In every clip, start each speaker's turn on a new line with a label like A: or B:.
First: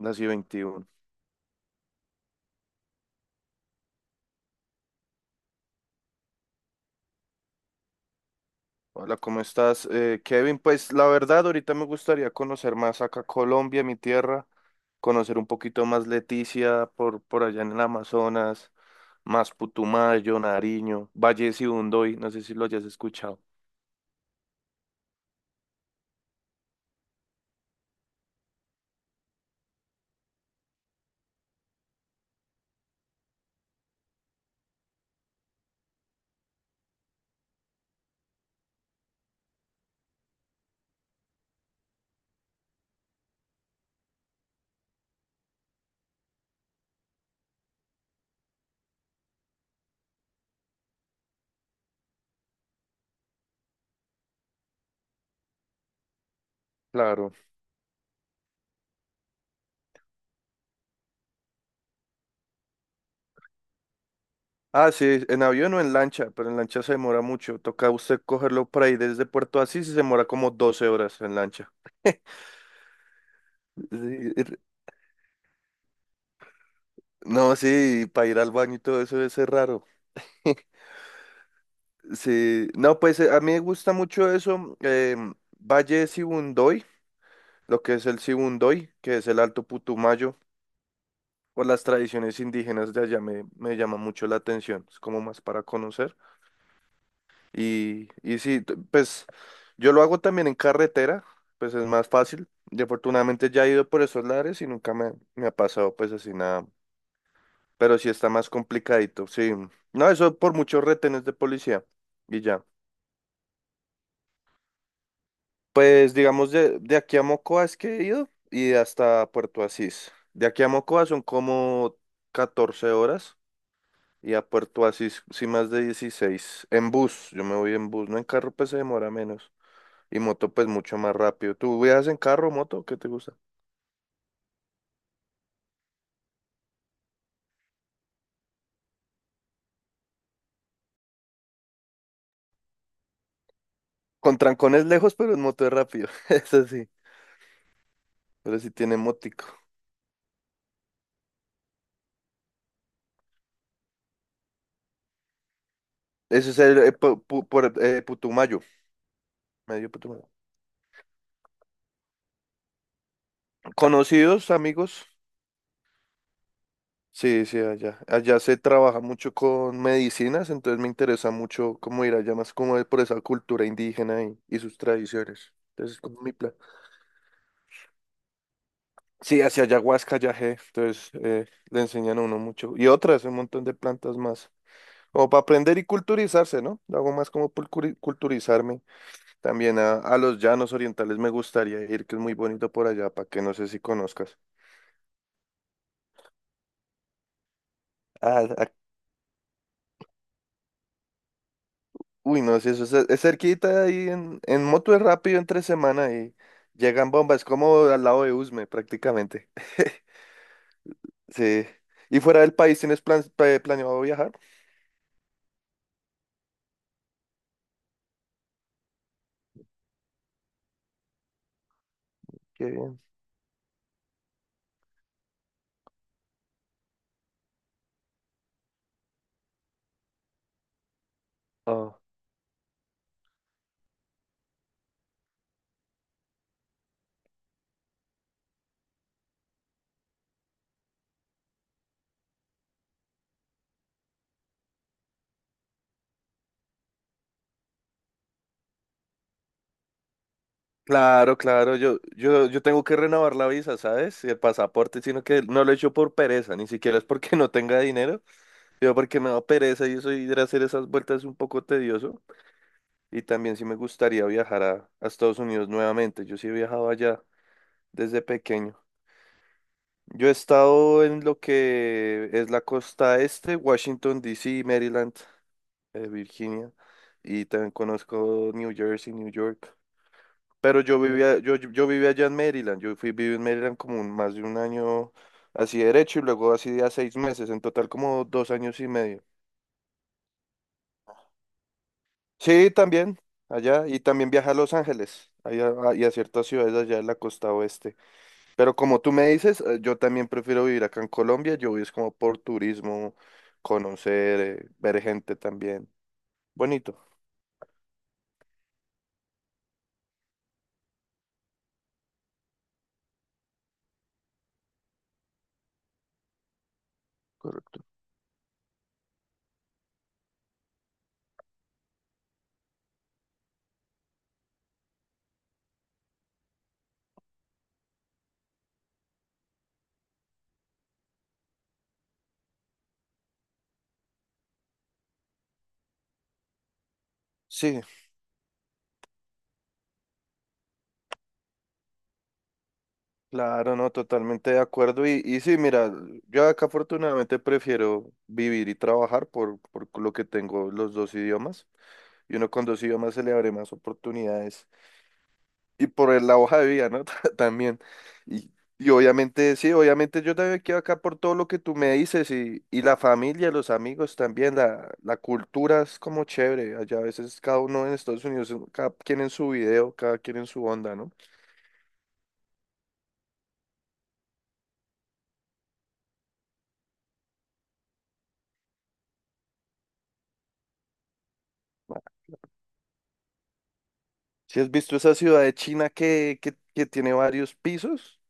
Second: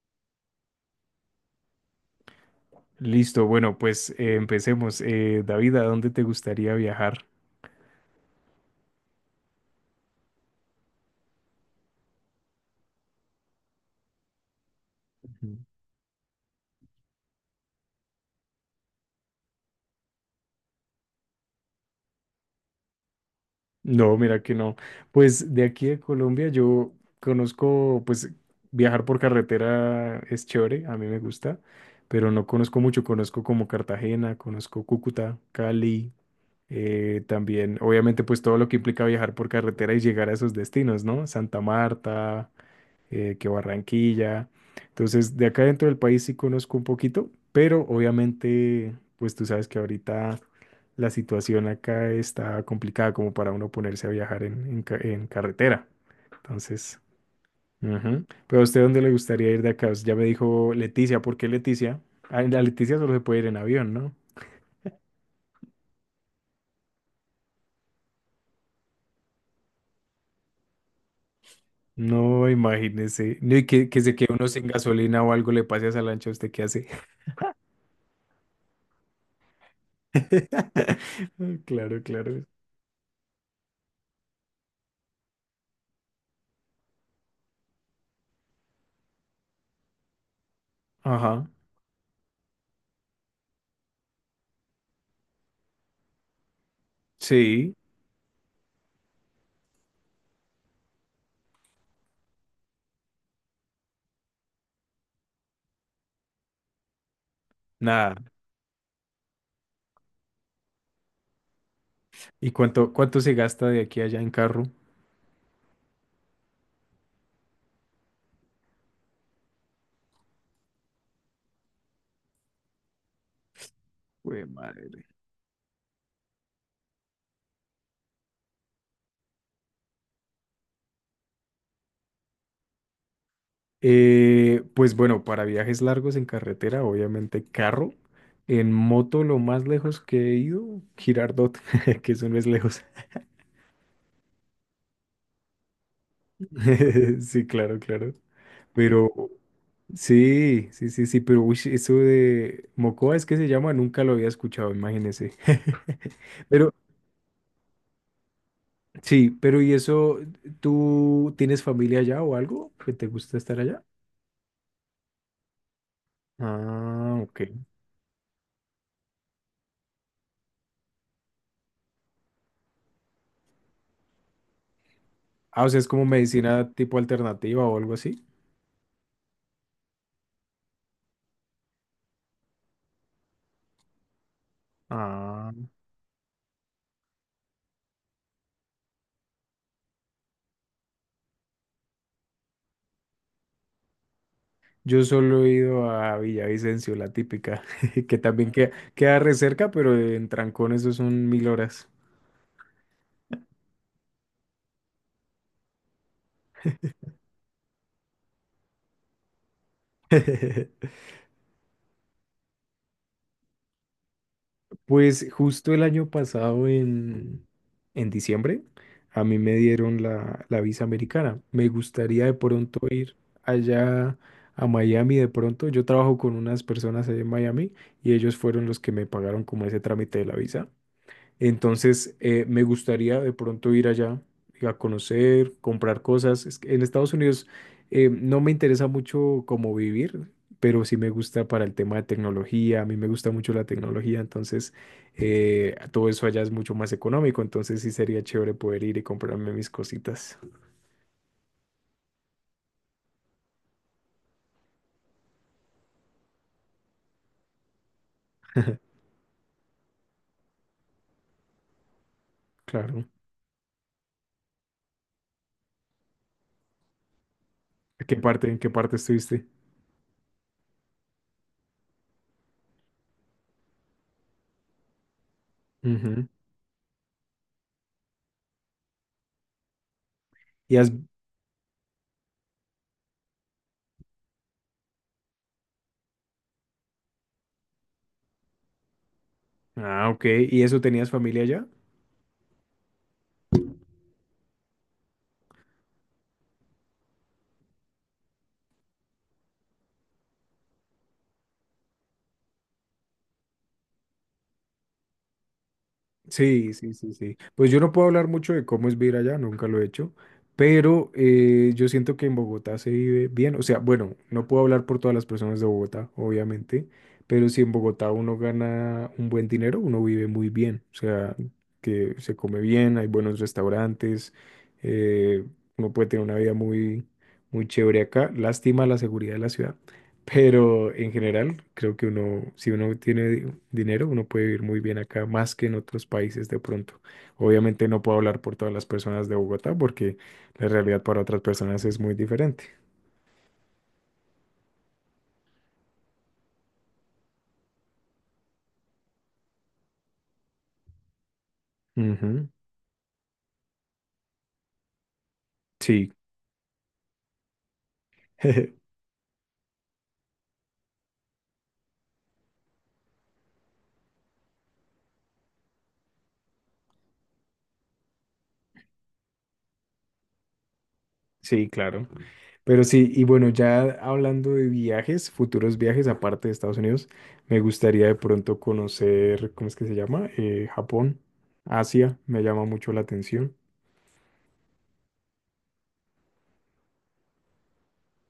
A: Nací 21.
B: Listo, bueno, pues empecemos. David, ¿a dónde te gustaría viajar?
A: Hola, ¿cómo estás? Kevin, pues la verdad, ahorita me gustaría conocer más acá Colombia, mi tierra, conocer un
B: Ujú.
A: poquito más Leticia por allá en el Amazonas, más Putumayo, Nariño, Valle de Sibundoy, no sé si lo hayas escuchado.
B: No, mira que no. Pues de aquí a Colombia yo conozco, pues viajar por carretera es chévere, a mí me gusta, pero no conozco mucho. Conozco como Cartagena, conozco Cúcuta, Cali, también, obviamente, pues todo lo que implica viajar por carretera y llegar a esos destinos, ¿no? Santa Marta, que Barranquilla. Entonces, de acá dentro del país sí conozco un poquito, pero obviamente, pues tú sabes que ahorita la situación acá está complicada como para uno ponerse a viajar en carretera. Entonces,
A: Claro.
B: ujú. Pero a usted, ¿dónde le gustaría ir de acá? Pues, ya me dijo Leticia, ¿por qué Leticia? Ah, en la Leticia solo se puede ir en avión, ¿no?
A: Ah, sí, en avión o en lancha, pero en lancha se demora mucho. Toca usted cogerlo por ahí desde Puerto Asís y se demora como 12 horas en lancha.
B: No, imagínese. No, y que se quede
A: Sí,
B: uno
A: r-
B: sin gasolina o algo le pase a esa lancha, ¿usted qué hace?
A: no, sí, para ir al baño y todo eso debe ser raro.
B: Claro, claro.
A: Sí, no, pues a mí me gusta mucho eso, Valle de Sibundoy, lo que es el Sibundoy, que es el Alto Putumayo,
B: Ajá.
A: o las tradiciones indígenas de allá me llama mucho la atención, es como más para conocer.
B: Sí.
A: Y sí, pues yo lo hago también en carretera, pues es más fácil. Y afortunadamente ya he ido por esos lares y nunca me ha pasado pues así nada, pero sí está
B: Nada.
A: más complicadito, sí. No, eso por muchos retenes de policía y
B: ¿Y
A: ya.
B: cuánto, cuánto se gasta de aquí a allá en carro?
A: Pues digamos de aquí a Mocoa es que he ido y hasta Puerto Asís. De aquí a Mocoa son como 14 horas y
B: Jue
A: a Puerto
B: madre.
A: Asís sí más de 16. En bus, yo me voy en bus, no en carro pues se demora menos y moto pues mucho más rápido. ¿Tú viajas en carro o moto? ¿Qué te gusta?
B: Pues bueno, para viajes largos en carretera, obviamente carro. En moto, lo más lejos que he ido, Girardot, que eso no es lejos.
A: Con trancones lejos pero en moto es rápido, eso sí,
B: Sí, claro, claro.
A: pero sí tiene
B: Pero
A: mótico.
B: sí, sí, sí, sí, pero uy, eso de Mocoa es que se llama, nunca lo había escuchado, imagínese.
A: Eso es
B: Pero
A: el por, Putumayo,
B: sí, pero ¿y
A: medio
B: eso
A: Putumayo.
B: tú tienes familia allá o algo que te gusta estar allá?
A: Conocidos, amigos.
B: Ah, ok.
A: Sí, sí, allá. Allá se trabaja mucho con medicinas, entonces me interesa mucho cómo ir allá, más como por esa cultura indígena y sus tradiciones.
B: Ah, o sea, es
A: Entonces es
B: como
A: como mi plan.
B: medicina tipo alternativa o algo así.
A: Sí, hacia ayahuasca, yagé, entonces le enseñan a uno mucho. Y otras, un montón de plantas más. Como para
B: Ah,
A: aprender y culturizarse, ¿no? Hago más como por culturizarme. También a los llanos orientales me gustaría ir, que es muy bonito por allá, para que no sé si conozcas.
B: yo solo he ido a Villavicencio, la típica, que también
A: Ah,
B: queda, queda re cerca, pero en trancón eso son mil horas.
A: uy, no, si eso es cerquita ahí en moto es rápido entre semana y llegan bombas, como al lado de Usme prácticamente. Sí. ¿Y fuera del país tienes planeado viajar?
B: Pues justo el año pasado, en diciembre, a mí me dieron la, la visa americana. Me gustaría de
A: Qué
B: pronto
A: bien.
B: ir allá a Miami de pronto. Yo trabajo con unas personas allá en Miami y ellos fueron los que me pagaron como ese trámite de la visa.
A: Oh.
B: Entonces, me gustaría de pronto ir allá a conocer, comprar cosas. Es que en Estados Unidos no me interesa mucho cómo vivir, pero sí me gusta para el tema de tecnología. A mí me gusta mucho la tecnología, entonces todo eso allá es mucho más económico. Entonces, sí sería chévere poder ir y comprarme mis cositas.
A: Claro, claro, yo tengo que renovar la visa, ¿sabes? Y el pasaporte, sino que no lo he hecho por pereza, ni siquiera es porque no tenga dinero, yo porque me da pereza y eso ir a hacer esas vueltas es un poco tedioso.
B: Claro.
A: Y también sí me gustaría viajar a Estados Unidos nuevamente, yo sí he viajado allá
B: ¿A qué
A: desde
B: parte, en qué
A: pequeño.
B: parte estuviste?
A: Yo he estado en lo que es la costa este, Washington, D. C., Maryland,
B: Ujú.
A: Virginia, y también conozco New Jersey, New York.
B: ¿Y
A: Pero
B: has...
A: yo vivía, yo, yo yo vivía allá en Maryland, yo viví en Maryland como más de un año así derecho y luego así de a 6 meses, en total como 2 años y medio.
B: Ah, ok. ¿Y eso tenías familia allá?
A: Sí, también, allá, y también viajé a Los Ángeles, allá, y a ciertas ciudades allá en la costa oeste. Pero como tú me dices, yo también prefiero vivir acá en Colombia. Yo voy es como por turismo, conocer, ver gente también.
B: Sí, sí,
A: Bonito.
B: sí, sí. Pues yo no puedo hablar mucho de cómo es vivir allá, nunca lo he hecho, pero yo siento que en Bogotá se vive bien. O sea, bueno, no puedo hablar por todas las personas de Bogotá, obviamente, pero si en
A: Correcto.
B: Bogotá uno gana un buen dinero, uno vive muy bien. O sea, que se come bien, hay buenos restaurantes, eh, uno puede tener una vida muy chévere acá. Lástima la seguridad de la ciudad, pero en general, creo que uno, si uno tiene dinero, uno puede vivir muy bien acá, más que en otros países de pronto.
A: Sí,
B: Obviamente no puedo hablar por todas las personas de Bogotá, porque la realidad para otras personas es muy diferente.
A: claro, no, totalmente de acuerdo. Y sí, mira, yo acá afortunadamente prefiero vivir y trabajar por lo que tengo los dos idiomas. Y
B: Ujú,
A: uno con dos idiomas se le abre más oportunidades. Y por
B: sí,
A: la hoja de vida, ¿no? También. Y, y obviamente, sí, obviamente yo también quedo acá por todo lo que tú me dices y la familia, los amigos también, la cultura es como chévere. Allá a veces cada uno en Estados Unidos, cada quien en su video, cada quien en su onda, ¿no?
B: sí, claro. Pero sí, y bueno, ya hablando de viajes, futuros viajes aparte de Estados Unidos, me gustaría de pronto conocer, ¿cómo es que se llama? Japón,
A: Bueno,
B: Asia, me llama mucho la atención.
A: si has visto esa ciudad de China que tiene varios pisos,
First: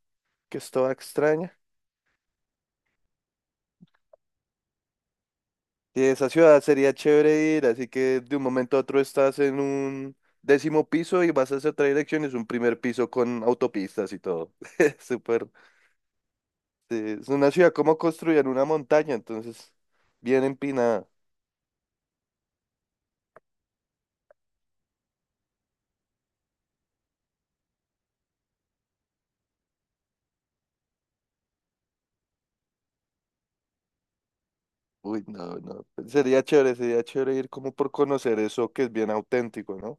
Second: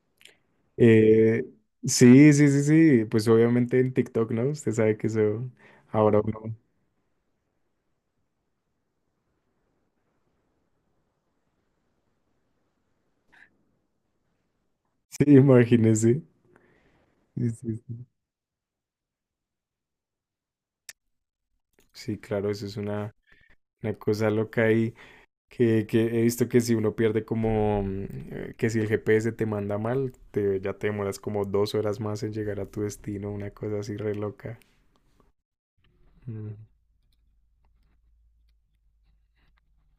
A: que es toda
B: Eh,
A: extraña.
B: sí, sí, sí, sí, pues obviamente en TikTok, ¿no? Usted sabe que eso
A: Y
B: ahora
A: esa
B: uno,
A: ciudad sería chévere ir, así que de un momento a otro estás en un décimo piso y vas hacia otra dirección, y es un primer piso con autopistas y todo.
B: sí,
A: Súper.
B: imagínese.
A: Sí, es
B: Sí,
A: una ciudad
B: sí,
A: como
B: sí.
A: construida en una montaña, entonces bien empinada.
B: Sí, claro, eso es una cosa loca y que he visto que si uno pierde como, que si el GPS te manda mal, te, ya te demoras como 2 horas más en llegar a tu destino, una cosa así re loca.
A: Uy, no, no.
B: Mm.
A: Sería chévere ir como por conocer eso que es bien auténtico, ¿no?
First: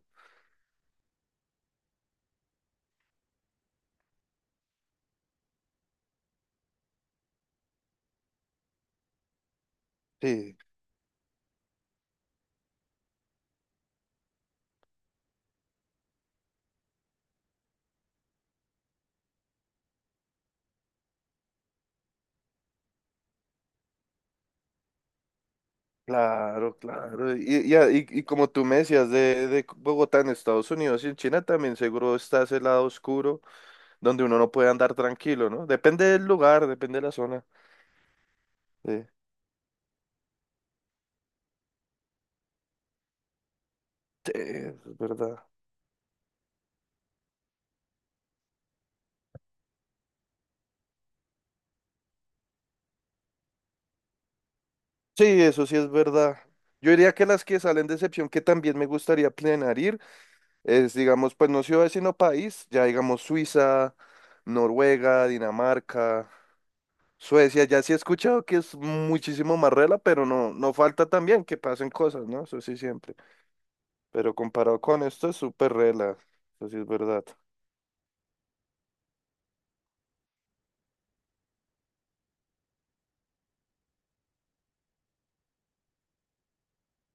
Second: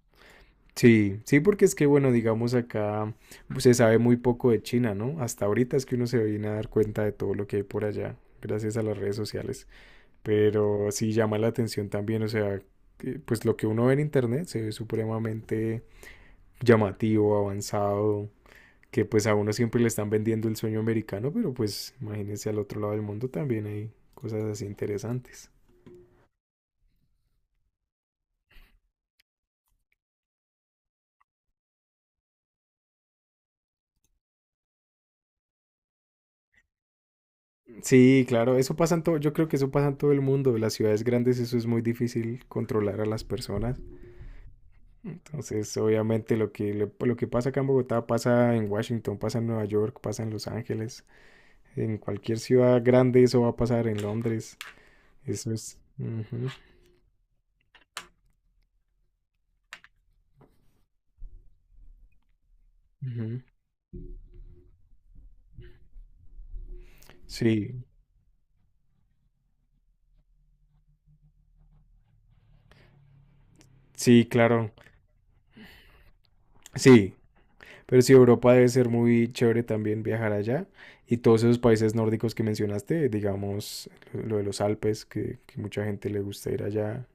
B: Sí, sí, porque es que, bueno, digamos acá pues, se sabe muy poco de China, ¿no? Hasta ahorita es que uno se viene a dar cuenta de todo lo que hay por allá, gracias a las redes sociales.
A: Sí,
B: Pero sí llama la atención también, o sea, que, pues lo que uno ve en internet se ve supremamente llamativo, avanzado, que pues a uno siempre le están vendiendo el sueño americano, pero pues imagínense al otro lado del mundo también hay cosas así interesantes.
A: claro, claro. Y como tú me decías de Bogotá en Estados Unidos y en China también seguro está ese lado oscuro donde uno no puede andar tranquilo, ¿no? Depende del lugar, depende de la zona.
B: Sí, claro, eso
A: Sí,
B: pasa en todo, yo creo que eso pasa en todo el mundo, en las ciudades grandes eso es muy difícil controlar a las personas.
A: sí, eso es verdad.
B: Entonces, obviamente lo que, lo que pasa acá en Bogotá pasa en Washington, pasa en Nueva York, pasa en Los Ángeles, en cualquier ciudad grande eso va a pasar en Londres.
A: Sí,
B: Eso
A: eso sí
B: es.
A: es verdad.
B: Ujú,
A: Yo diría que las que salen de excepción que también me gustaría planear ir es, digamos, pues no ciudad sino país, ya digamos
B: ujú.
A: Suiza, Noruega, Dinamarca, Suecia,
B: Sí,
A: ya sí he escuchado que es muchísimo más rela, pero no, no falta también que pasen cosas, ¿no? Eso sí siempre.
B: sí,
A: Pero
B: claro.
A: comparado con esto es súper rela, eso sí es
B: Sí,
A: verdad.
B: pero sí, Europa debe ser muy chévere también viajar allá. Y todos esos países nórdicos que mencionaste, digamos, lo de los Alpes, que mucha gente le gusta ir allá.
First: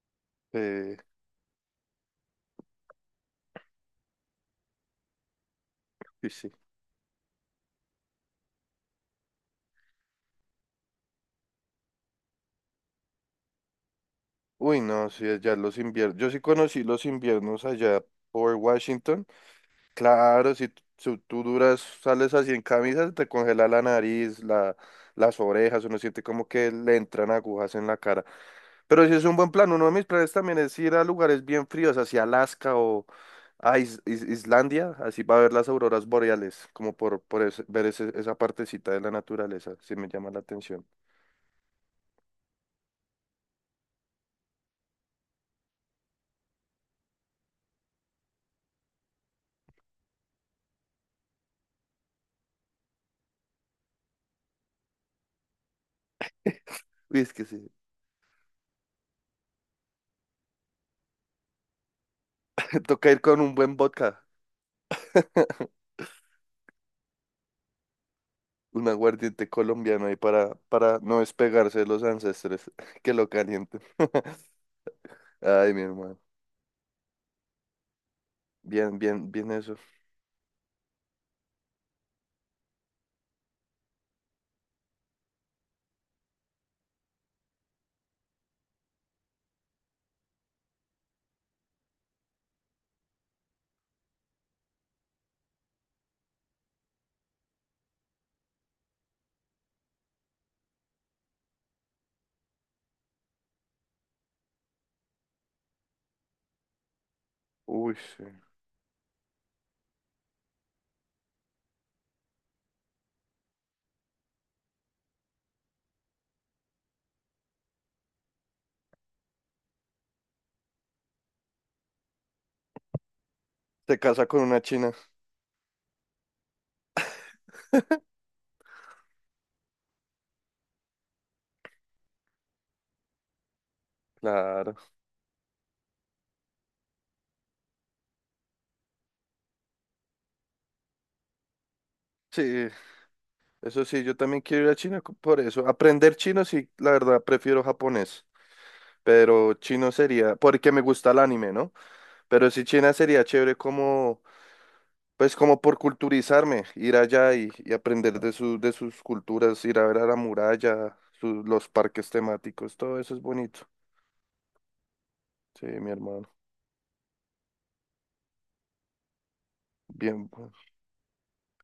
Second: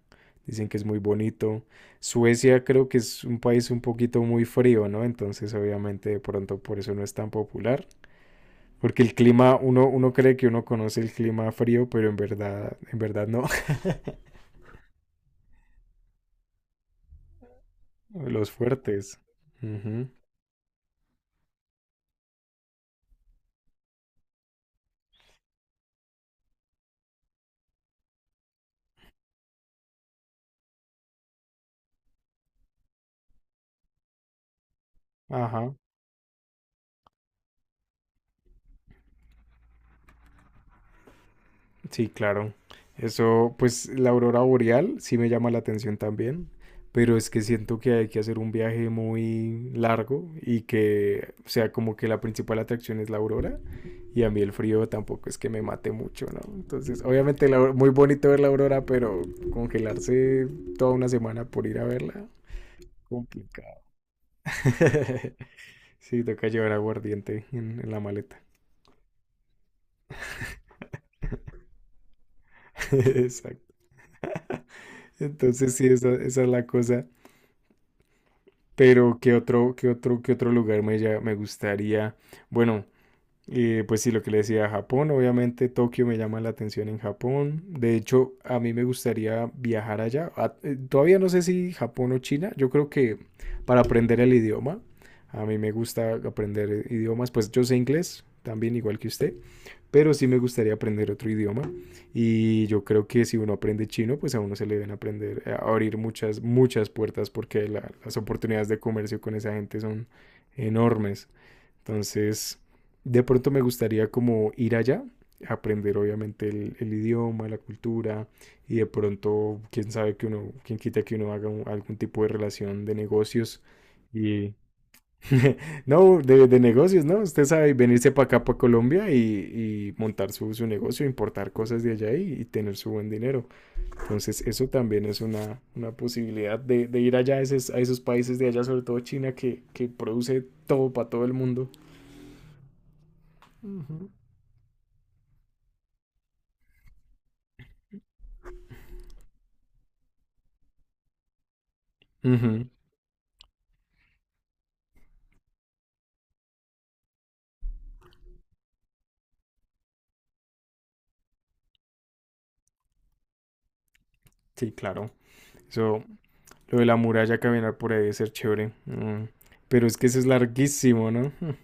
B: Dicen que es
A: Eh,
B: muy bonito. Suecia creo que es un país un poquito muy frío, ¿no? Entonces, obviamente, de
A: sí,
B: pronto por eso no es tan popular. Porque el clima, uno, uno cree que uno conoce el clima frío, pero en verdad no.
A: uy, no, sí, allá los inviernos. Yo sí conocí los inviernos allá
B: Los
A: por
B: fuertes.
A: Washington.
B: Ujú.
A: Claro, si tú duras, sales así en camisa, te congela la nariz, las orejas, uno siente como que le entran agujas en la cara. Pero sí es un buen plan. Uno de mis planes también es ir a lugares bien fríos, hacia Alaska o a Islandia, así para ver las
B: Ajá.
A: auroras boreales, como por ver esa partecita de la naturaleza, sí me llama la atención.
B: Sí, claro. Eso, pues la aurora boreal sí me llama la atención también, pero es que siento que hay que hacer un viaje muy largo y que, o sea, como que la principal atracción es la aurora y a mí el frío tampoco es que me mate mucho, ¿no? Entonces,
A: Uy, es que
B: obviamente la
A: sí,
B: muy bonito ver la aurora, pero congelarse toda una semana por ir a verla,
A: toca ir con un buen
B: complicado.
A: vodka.
B: Sí, toca llevar aguardiente en la maleta.
A: Un aguardiente colombiano ahí para no despegarse de los ancestres. Que lo
B: Exacto.
A: calienten. Ay,
B: Entonces,
A: mi
B: sí, esa,
A: hermano.
B: esa es la cosa.
A: Bien,
B: Pero,
A: bien,
B: ¿qué
A: bien
B: otro,
A: eso.
B: qué otro, qué otro lugar me, me gustaría? Bueno, pues sí, lo que le decía, Japón, obviamente Tokio me llama la atención en Japón. De hecho, a mí me gustaría viajar allá. Todavía no sé si Japón o China. Yo creo que para aprender el idioma, a mí me gusta aprender idiomas. Pues yo sé inglés también, igual que usted, pero sí me gustaría aprender otro idioma y yo creo que si uno aprende chino, pues a uno se le deben aprender a abrir muchas, muchas puertas porque la,
A: Uy,
B: las
A: sí.
B: oportunidades de comercio con esa gente son enormes. Entonces, de pronto me gustaría como ir allá, aprender obviamente el idioma, la cultura y de pronto, quién sabe que uno, quién quita que uno haga un, algún tipo de relación de negocios
A: Se casa con
B: y
A: una china.
B: no, de negocios, ¿no? Usted sabe venirse para acá, para Colombia y montar su, su negocio, importar cosas de allá y tener su buen dinero. Entonces, eso
A: Claro.
B: también es una posibilidad de ir allá a esos países de allá, sobre todo China, que produce todo para todo el mundo.
A: Sí, eso sí,
B: Ujú.
A: yo también quiero ir a China por eso. Aprender chino, sí, la verdad, prefiero japonés. Pero chino sería, porque me gusta el anime, ¿no? Pero sí,
B: Ujú,
A: China sería chévere como. Pues como por culturizarme, ir allá y aprender de sus culturas, ir a ver a la muralla, los parques temáticos, todo eso es bonito.
B: sí, claro.
A: Sí, mi
B: Eso,
A: hermano.
B: lo de la muralla, caminar por ahí debe ser chévere. Mm, pero es que eso es
A: Bien, bueno.
B: larguísimo, ¿no?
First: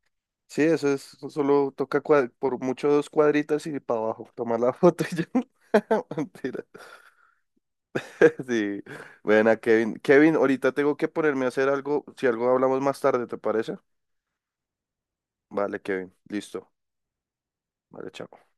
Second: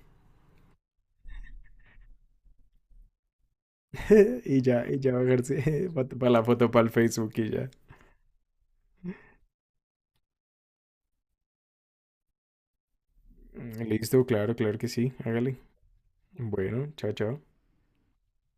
A: Sí, eso es, solo toca por mucho dos cuadritas y para abajo, tomar la
B: Y
A: foto
B: ya
A: y ya.
B: bajarse para la
A: Mentira.
B: foto, para el Facebook y ya.
A: Sí. Bueno, Kevin. Kevin, ahorita tengo que ponerme a hacer algo. Si algo hablamos más tarde, ¿te parece?
B: Mm, listo, claro, claro que sí. Hágale.
A: Vale, Kevin. Listo.
B: Bueno, chao, chao.
A: Vale, chao.